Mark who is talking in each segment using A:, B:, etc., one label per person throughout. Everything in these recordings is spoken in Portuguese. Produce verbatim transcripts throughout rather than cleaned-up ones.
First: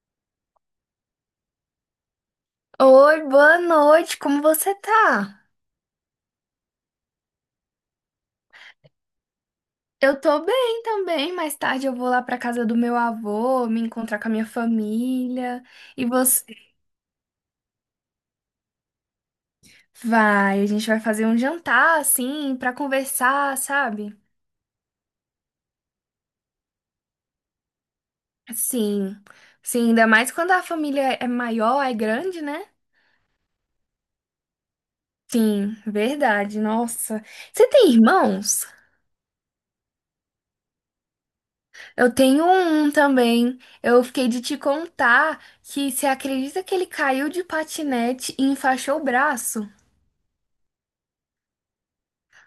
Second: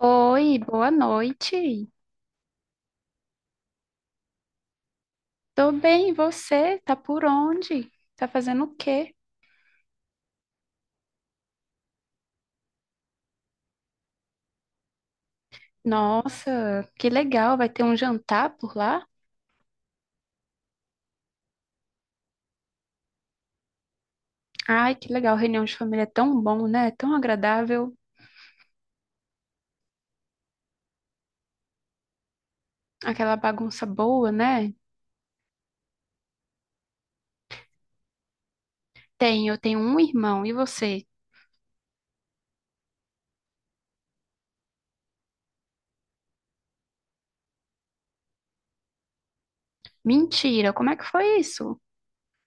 A: Oi, boa noite.
B: Oi, boa noite, como você tá?
A: Tô bem, e você? Tá por onde? Tá fazendo o quê?
B: Eu tô bem também. Mais tarde eu vou lá pra casa do meu avô, me encontrar com a minha família. E você
A: Nossa, que legal, vai ter um jantar por lá?
B: vai, a gente vai fazer um jantar assim pra conversar, sabe?
A: Ai, que legal, reunião de família é tão bom, né? Tão agradável,
B: Sim. Sim, ainda mais quando a família é maior, é grande, né?
A: aquela bagunça boa, né?
B: Sim, verdade. Nossa. Você tem irmãos?
A: Tem, eu tenho um irmão, e você?
B: Eu tenho um também. Eu fiquei de te contar que você acredita que ele caiu de patinete e enfaixou o braço?
A: Mentira, como é que foi isso?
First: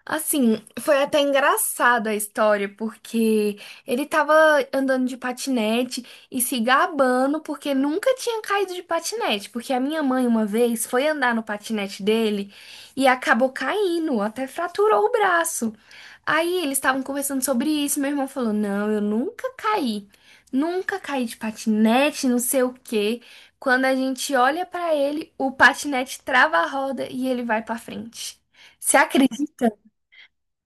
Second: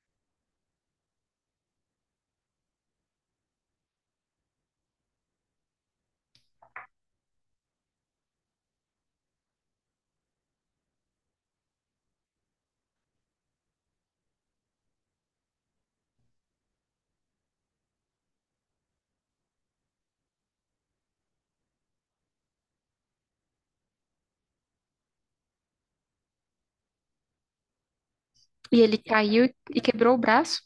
B: Assim, foi até engraçada a história, porque ele tava andando de patinete e se gabando porque nunca tinha caído de patinete. Porque a minha mãe, uma vez, foi andar no patinete dele e acabou caindo, até fraturou o braço. Aí eles estavam conversando sobre isso. Meu irmão falou: Não, eu nunca caí, nunca caí de patinete, não sei o quê. Quando a gente olha pra ele, o patinete trava a roda e ele vai pra frente.
A: E ele
B: Você
A: caiu
B: acredita?
A: e quebrou o braço?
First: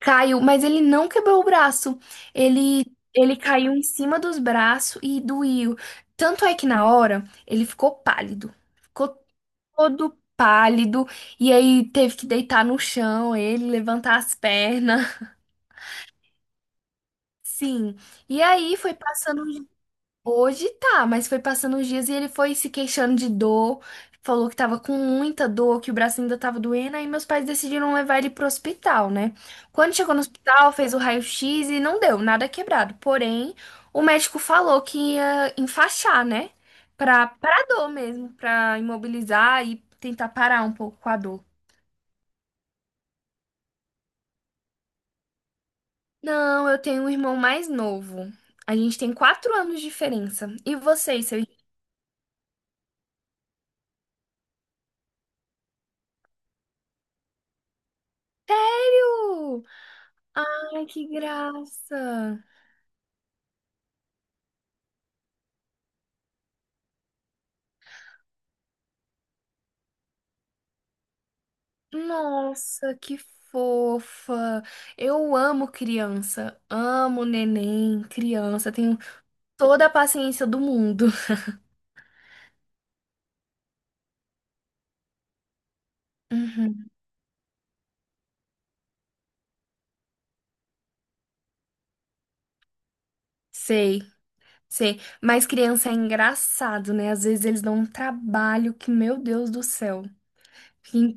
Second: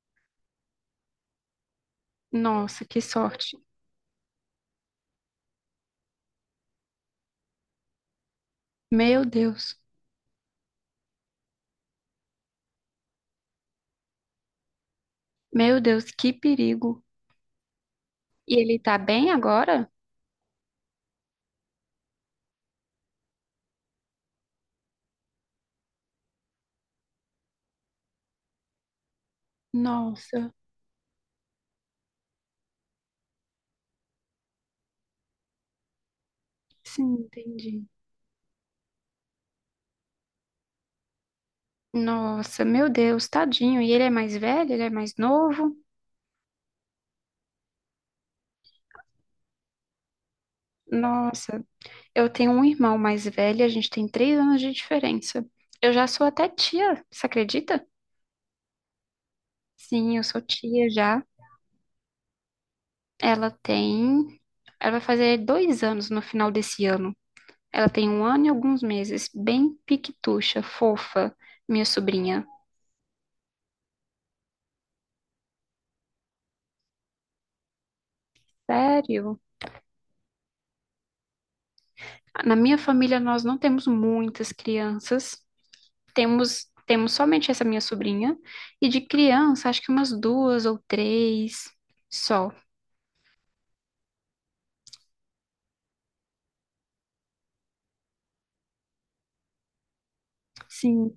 B: Caiu, mas ele não quebrou o braço.
A: Nossa,
B: Ele,
A: que
B: ele
A: sorte.
B: caiu em cima dos braços e doía. Tanto é que na hora ele ficou pálido. Ficou
A: Meu Deus,
B: todo pálido. E aí teve que deitar no chão, ele levantar as pernas.
A: meu Deus, que perigo.
B: Sim. E
A: E
B: aí
A: ele
B: foi
A: tá bem
B: passando.
A: agora?
B: Hoje tá, mas foi passando os dias e ele foi se queixando de dor, falou que tava com muita dor, que o braço ainda tava doendo, aí meus pais decidiram levar ele pro hospital, né? Quando chegou no
A: Nossa,
B: hospital, fez o raio-x e não deu, nada quebrado. Porém, o médico falou que ia enfaixar, né?
A: sim,
B: Pra, pra
A: entendi.
B: dor mesmo, pra imobilizar e tentar parar um pouco com a dor.
A: Nossa, meu Deus, tadinho. E ele é mais velho? Ele é mais novo?
B: Não, eu tenho um irmão mais novo. A gente tem quatro anos de diferença. E vocês, seu irmão?
A: Nossa, eu tenho um irmão mais velho, a gente tem três anos de diferença. Eu já sou até tia, você acredita?
B: Sério?
A: Sim, eu sou
B: Ai,
A: tia
B: que
A: já.
B: graça!
A: Ela tem. Ela vai fazer dois anos no final desse ano. Ela tem um ano e alguns meses. Bem piquitucha, fofa, minha sobrinha.
B: Nossa, que fofa! Eu amo criança, amo neném, criança, tenho
A: Sério?
B: toda a paciência do mundo.
A: Na minha família, nós não temos muitas crianças. Temos,
B: Uhum.
A: temos somente essa minha sobrinha. E de criança, acho que umas duas ou três só.
B: Sei, sei. Mas criança é engraçado, né? Às vezes eles dão um trabalho que, meu Deus do céu, fica
A: Sim.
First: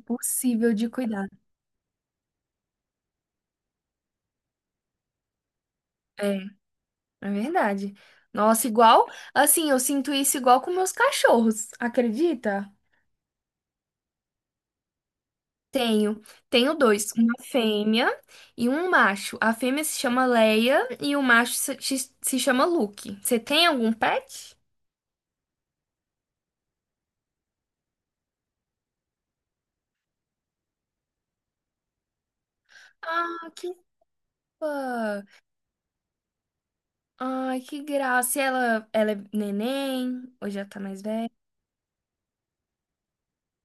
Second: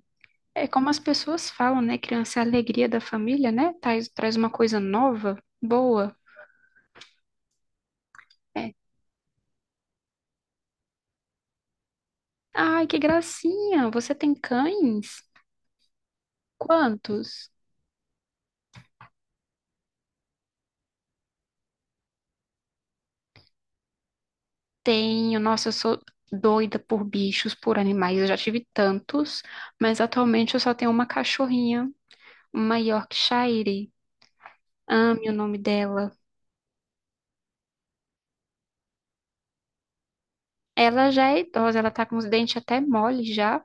A: É como
B: de
A: as
B: cuidar.
A: pessoas falam, né? Criança é a alegria da família, né? Traz, traz uma coisa nova, boa.
B: É, é verdade. Nossa,
A: É.
B: igual, assim, eu sinto isso igual com meus cachorros, acredita?
A: Ai, que gracinha! Você tem cães?
B: Tenho. Tenho dois, uma
A: Quantos?
B: fêmea e um macho. A fêmea se chama Leia e o macho se, se- se chama Luke. Você tem algum pet?
A: Tenho. Nossa, eu sou doida por bichos, por animais. Eu já tive tantos, mas atualmente eu só tenho uma cachorrinha, uma
B: Ah, que
A: Yorkshire.
B: fã!
A: Ame o nome dela.
B: Ai, que graça! E ela, ela é neném, hoje ela tá mais
A: Ela já
B: velha.
A: é idosa, ela tá com os dentes até mole já,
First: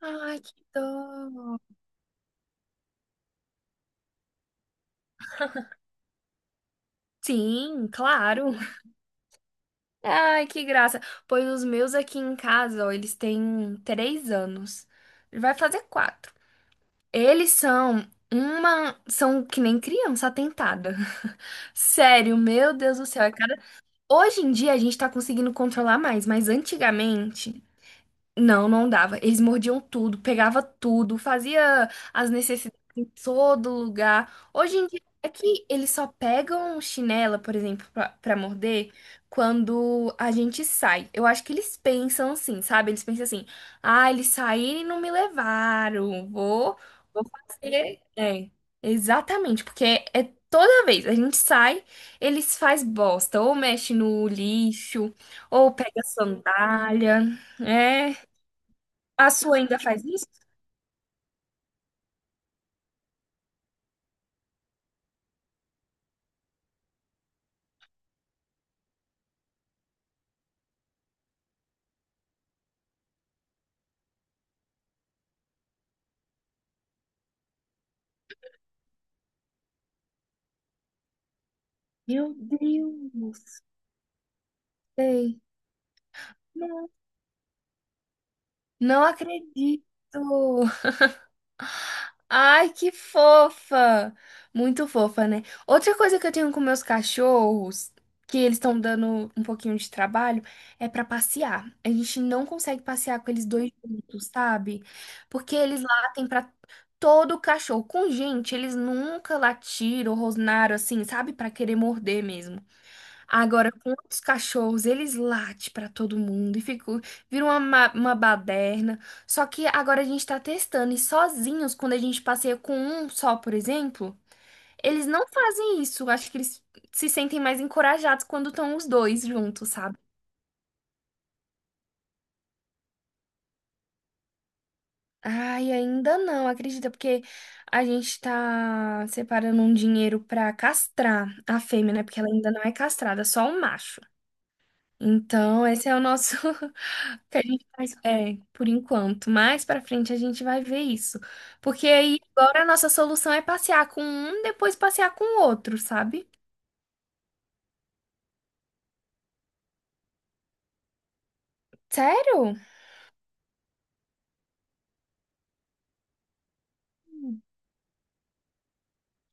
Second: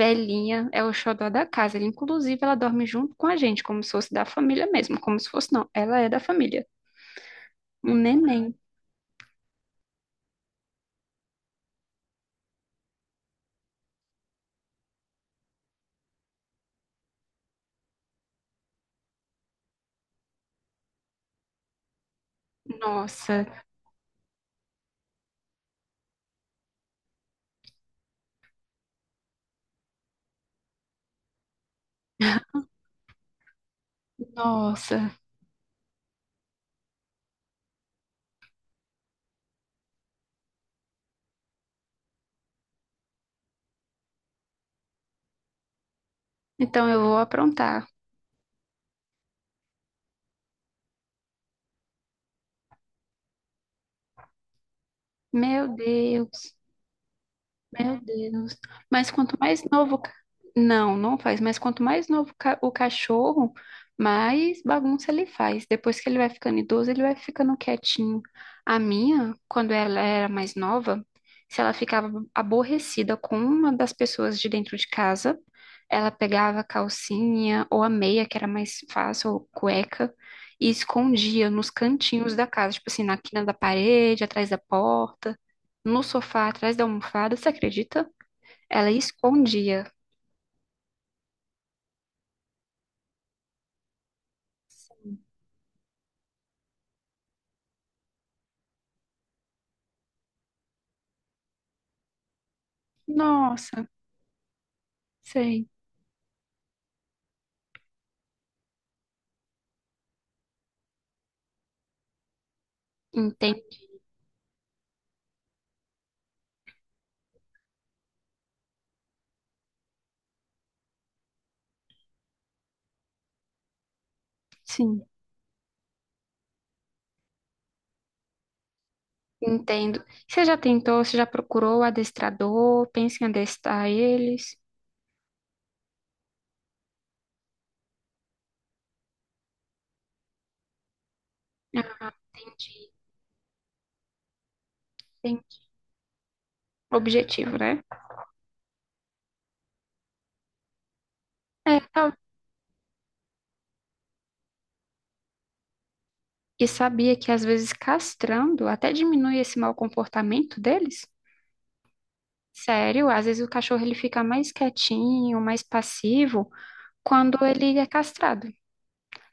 B: Ai, que
A: é o xodó da
B: dó!
A: casa. Inclusive, ela dorme junto com a gente, como se fosse da família mesmo, como se fosse não, ela é da família.
B: Sim,
A: Um neném.
B: claro! Ai, que graça! Pois os meus aqui em casa, ó, eles têm três anos. Vai fazer quatro. Eles são uma. São que nem criança atentada. Sério, meu Deus do céu. É
A: Nossa,
B: cada... Hoje em dia a gente tá conseguindo controlar mais, mas antigamente não, não dava. Eles mordiam tudo, pegava tudo, fazia as necessidades em todo lugar. Hoje em dia
A: nossa.
B: é que eles só pegam chinela, por exemplo, pra, pra morder quando a gente sai. Eu acho que eles pensam assim, sabe? Eles pensam assim: "Ah, eles saíram e não me levaram. Vou,
A: Então eu vou
B: vou
A: aprontar.
B: fazer". É, exatamente, porque é toda vez a gente sai, eles faz bosta, ou mexe no lixo, ou
A: Meu
B: pega
A: Deus.
B: sandália.
A: Meu
B: É
A: Deus. Mas
B: a
A: quanto
B: sua
A: mais
B: ainda
A: novo, o
B: faz
A: ca-
B: isso?
A: Não, não faz. Mas quanto mais novo o ca- o cachorro, mais bagunça ele faz. Depois que ele vai ficando idoso, ele vai ficando quietinho. A minha, quando ela era mais nova, se ela ficava aborrecida com uma das pessoas de dentro de casa, ela pegava a calcinha ou a meia, que era mais fácil, ou cueca, e escondia nos cantinhos
B: Meu
A: da casa, tipo assim, na quina da
B: Deus,
A: parede, atrás da porta
B: sei.
A: no sofá, atrás da
B: Não,
A: almofada, você acredita? Ela
B: não
A: escondia.
B: acredito. Ai, que fofa! Muito fofa, né? Outra coisa que eu tenho com meus cachorros, que eles estão dando um pouquinho de trabalho, é pra passear. A gente não consegue passear com eles dois
A: Nossa,
B: juntos, sabe? Porque
A: sei.
B: eles latem pra todo cachorro. Com gente, eles nunca latiram, rosnaram assim, sabe? Pra querer morder mesmo.
A: Entendo.
B: Agora, com os cachorros, eles latem pra todo mundo e ficou, vira uma, ma- uma baderna. Só que agora a gente tá testando e sozinhos, quando a gente passeia com um só, por exemplo,
A: Sim.
B: eles não fazem isso. Acho que eles se sentem mais encorajados quando estão os dois juntos, sabe?
A: Entendo. Você já tentou, você já procurou o adestrador, pensa em adestrar eles?
B: Ai, ainda não, acredita, porque a gente tá separando um dinheiro pra castrar a fêmea, né?
A: Ah,
B: Porque ela ainda não é
A: entendi,
B: castrada, só o macho. Então,
A: entendi.
B: esse é o nosso. Que a
A: Objetivo,
B: gente
A: né?
B: faz, é, por enquanto. Mais pra frente a gente vai ver isso.
A: É.
B: Porque
A: tal-
B: aí agora a nossa solução é passear com um, depois passear com o outro, sabe?
A: E sabia que às vezes castrando até diminui esse mau comportamento deles?
B: Sério?
A: Sério, às vezes o cachorro ele fica mais quietinho, mais passivo
B: Hum.
A: quando ele é castrado.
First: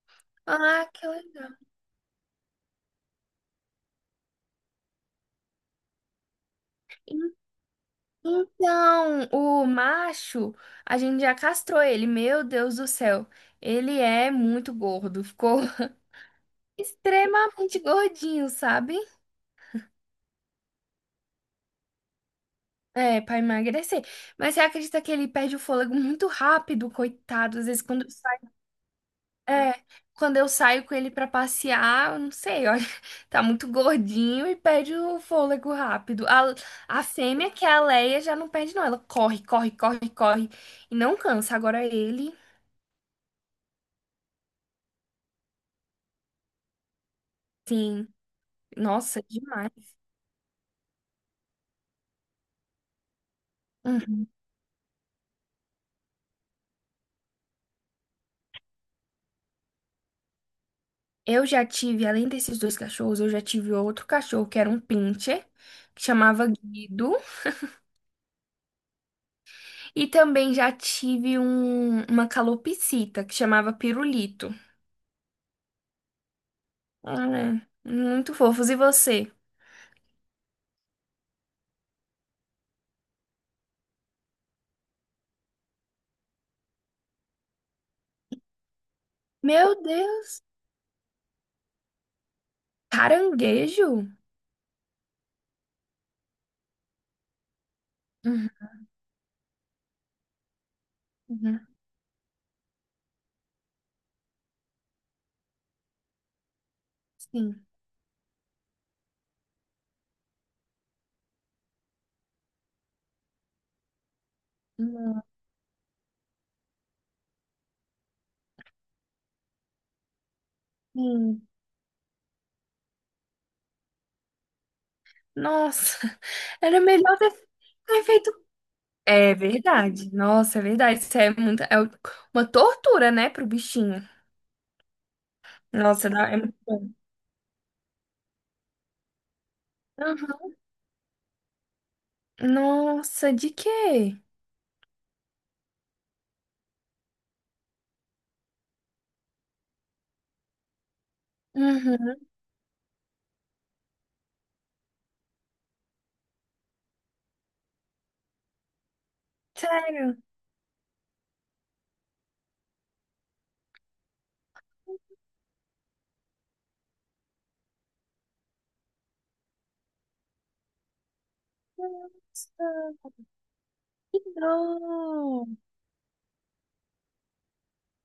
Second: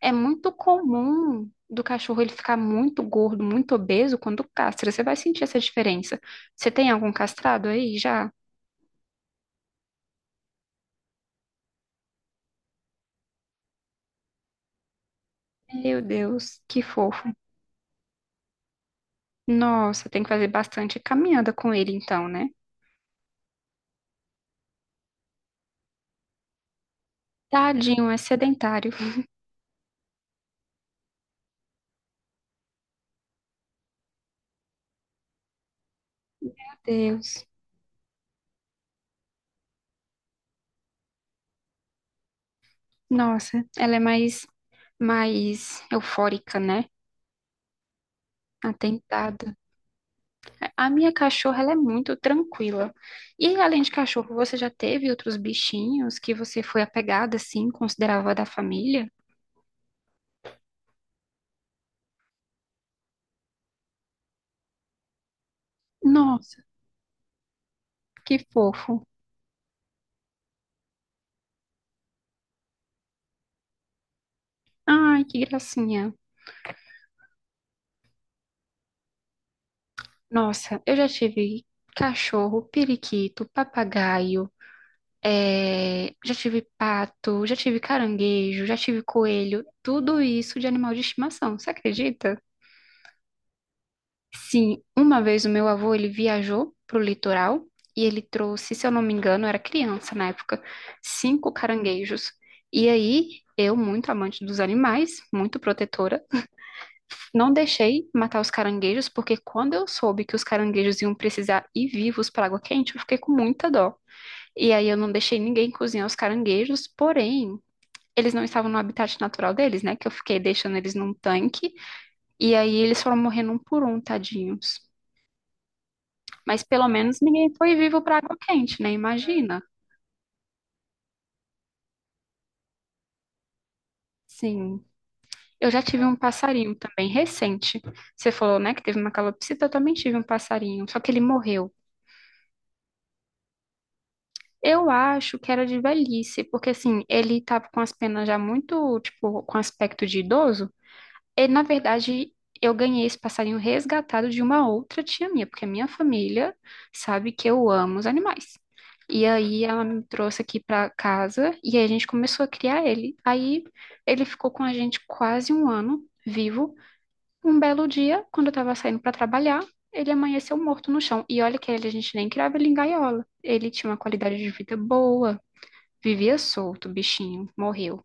A: É muito
B: Ah, que
A: comum
B: legal.
A: do cachorro ele ficar muito gordo, muito obeso quando castra. Você vai sentir essa diferença. Você tem algum castrado aí já?
B: Então, o macho, a gente já castrou ele. Meu Deus do céu. Ele é muito gordo. Ficou
A: Meu Deus, que fofo.
B: extremamente gordinho, sabe?
A: Nossa, tem que fazer bastante caminhada com ele então, né?
B: É, pra emagrecer. Mas você acredita que ele perde o fôlego muito rápido, coitado? Às vezes, quando...
A: Tadinho, é sedentário. Meu
B: É, quando eu saio com ele pra passear, eu não sei, olha, tá muito gordinho e perde o fôlego rápido. A, a
A: Deus.
B: fêmea, que é a Leia, já não perde, não. Ela corre, corre, corre, corre e não cansa. Agora ele,
A: Nossa, ela é mais, mais eufórica, né?
B: sim, nossa,
A: Atentada.
B: demais.
A: A minha cachorra, ela é muito tranquila. E além de
B: Uhum.
A: cachorro, você já teve outros bichinhos que você foi apegada, assim, considerava da família?
B: Eu já tive, além desses dois cachorros, eu já tive outro cachorro que era um pincher, que chamava
A: Nossa,
B: Guido,
A: que fofo.
B: e também já tive um, uma calopsita que chamava Pirulito.
A: Ai, que gracinha.
B: Ah, é. Muito fofos. E você?
A: Nossa, eu já tive cachorro, periquito, papagaio, é, já tive pato, já tive caranguejo, já tive coelho,
B: Meu
A: tudo
B: Deus!
A: isso de animal de estimação, você acredita?
B: Caranguejo?
A: Sim, uma vez o meu avô, ele viajou pro litoral e ele
B: Uhum,
A: trouxe, se eu não me engano, eu era criança na época, cinco
B: uhum.
A: caranguejos. E aí, eu, muito amante dos animais, muito protetora, não
B: Sim.
A: deixei matar os caranguejos, porque quando eu soube que os caranguejos iam precisar ir vivos para água quente, eu fiquei com muita dó. E aí eu não
B: Não.
A: deixei ninguém cozinhar os caranguejos, porém, eles não estavam no habitat natural deles, né? Que eu fiquei deixando eles num
B: Sim.
A: tanque, e aí eles foram morrendo um por um, tadinhos.
B: Nossa,
A: Mas
B: era
A: pelo
B: melhor
A: menos
B: ter,
A: ninguém foi vivo
B: ter
A: para água
B: feito.
A: quente, né?
B: É
A: Imagina.
B: verdade. Nossa, é verdade. Isso é muita, é uma tortura, né, pro bichinho.
A: Sim. Eu já tive
B: Nossa,
A: um
B: dá- é muito
A: passarinho
B: bom.
A: também recente. Você falou, né, que teve uma calopsita, eu também tive um
B: Uhum.
A: passarinho, só que ele morreu.
B: Nossa, de quê?
A: Eu acho que era de velhice, porque assim, ele tava com as penas já muito, tipo, com aspecto de idoso. E, na
B: Uhum.
A: verdade, eu ganhei esse passarinho resgatado de uma outra tia minha, porque a minha família sabe que eu amo os animais. E aí ela me
B: Sério?
A: trouxe aqui pra casa e aí a gente começou a criar ele. Aí ele ficou com a gente quase um ano vivo. Um belo dia, quando eu tava saindo pra trabalhar, ele amanheceu morto no chão. E olha que ele, a gente nem criava ele em gaiola. Ele tinha uma qualidade de vida boa,
B: Não.
A: vivia solto, o bichinho, morreu.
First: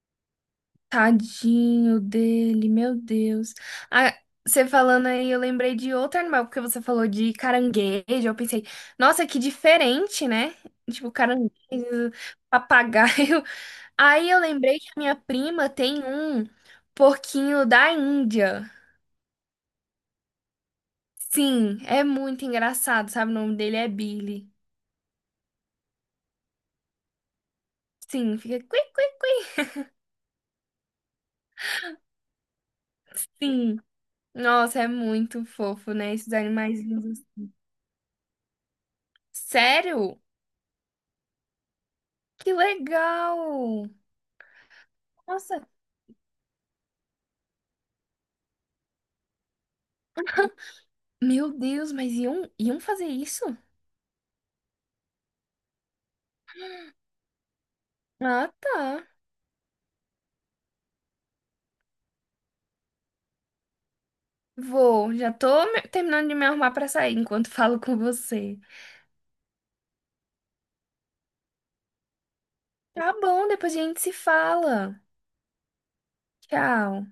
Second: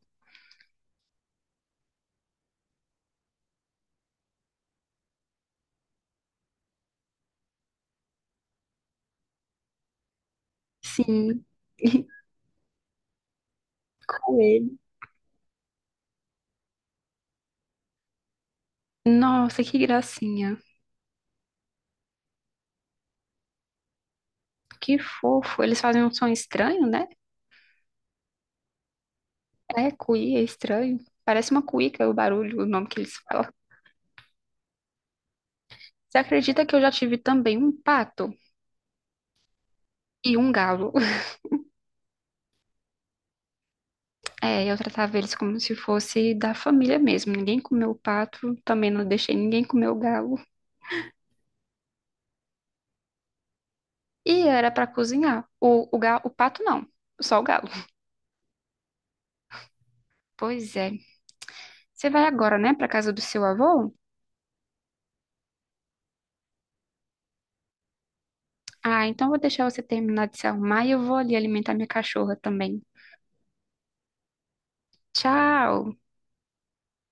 B: Tadinho dele, meu Deus. Ah, você falando aí, eu lembrei de outro animal, porque você falou de caranguejo. Eu pensei, nossa, que diferente, né? Tipo,
A: Sim,
B: caranguejo, papagaio. Aí
A: com
B: eu
A: ele.
B: lembrei que a minha prima tem um porquinho da Índia.
A: Nossa, que gracinha.
B: Sim, é muito engraçado, sabe? O nome dele é Billy.
A: Que fofo. Eles fazem um som estranho, né?
B: Sim, fica cui, cui, cui.
A: É, cuí, é estranho. Parece uma cuíca o barulho, o nome que eles falam.
B: Sim. Nossa, é muito fofo, né?
A: Você
B: Esses
A: acredita que
B: animais
A: eu já tive
B: lindos.
A: também um pato
B: Sério?
A: e um galo?
B: Que legal!
A: É, eu tratava eles como
B: Nossa,
A: se fosse da família mesmo. Ninguém comeu o pato, também não deixei ninguém comer o galo.
B: meu Deus, mas iam, iam fazer isso?
A: E era pra cozinhar. O, o, ga- o pato não, só o galo.
B: Ah, tá.
A: Pois é. Você vai agora, né, pra casa do seu avô?
B: Vou, já tô me- terminando de me arrumar pra sair enquanto falo com você.
A: Ah, então vou deixar você terminar de se arrumar e eu vou ali alimentar minha cachorra também.
B: Tá bom, depois a gente se fala.
A: Tchau!
B: Tchau.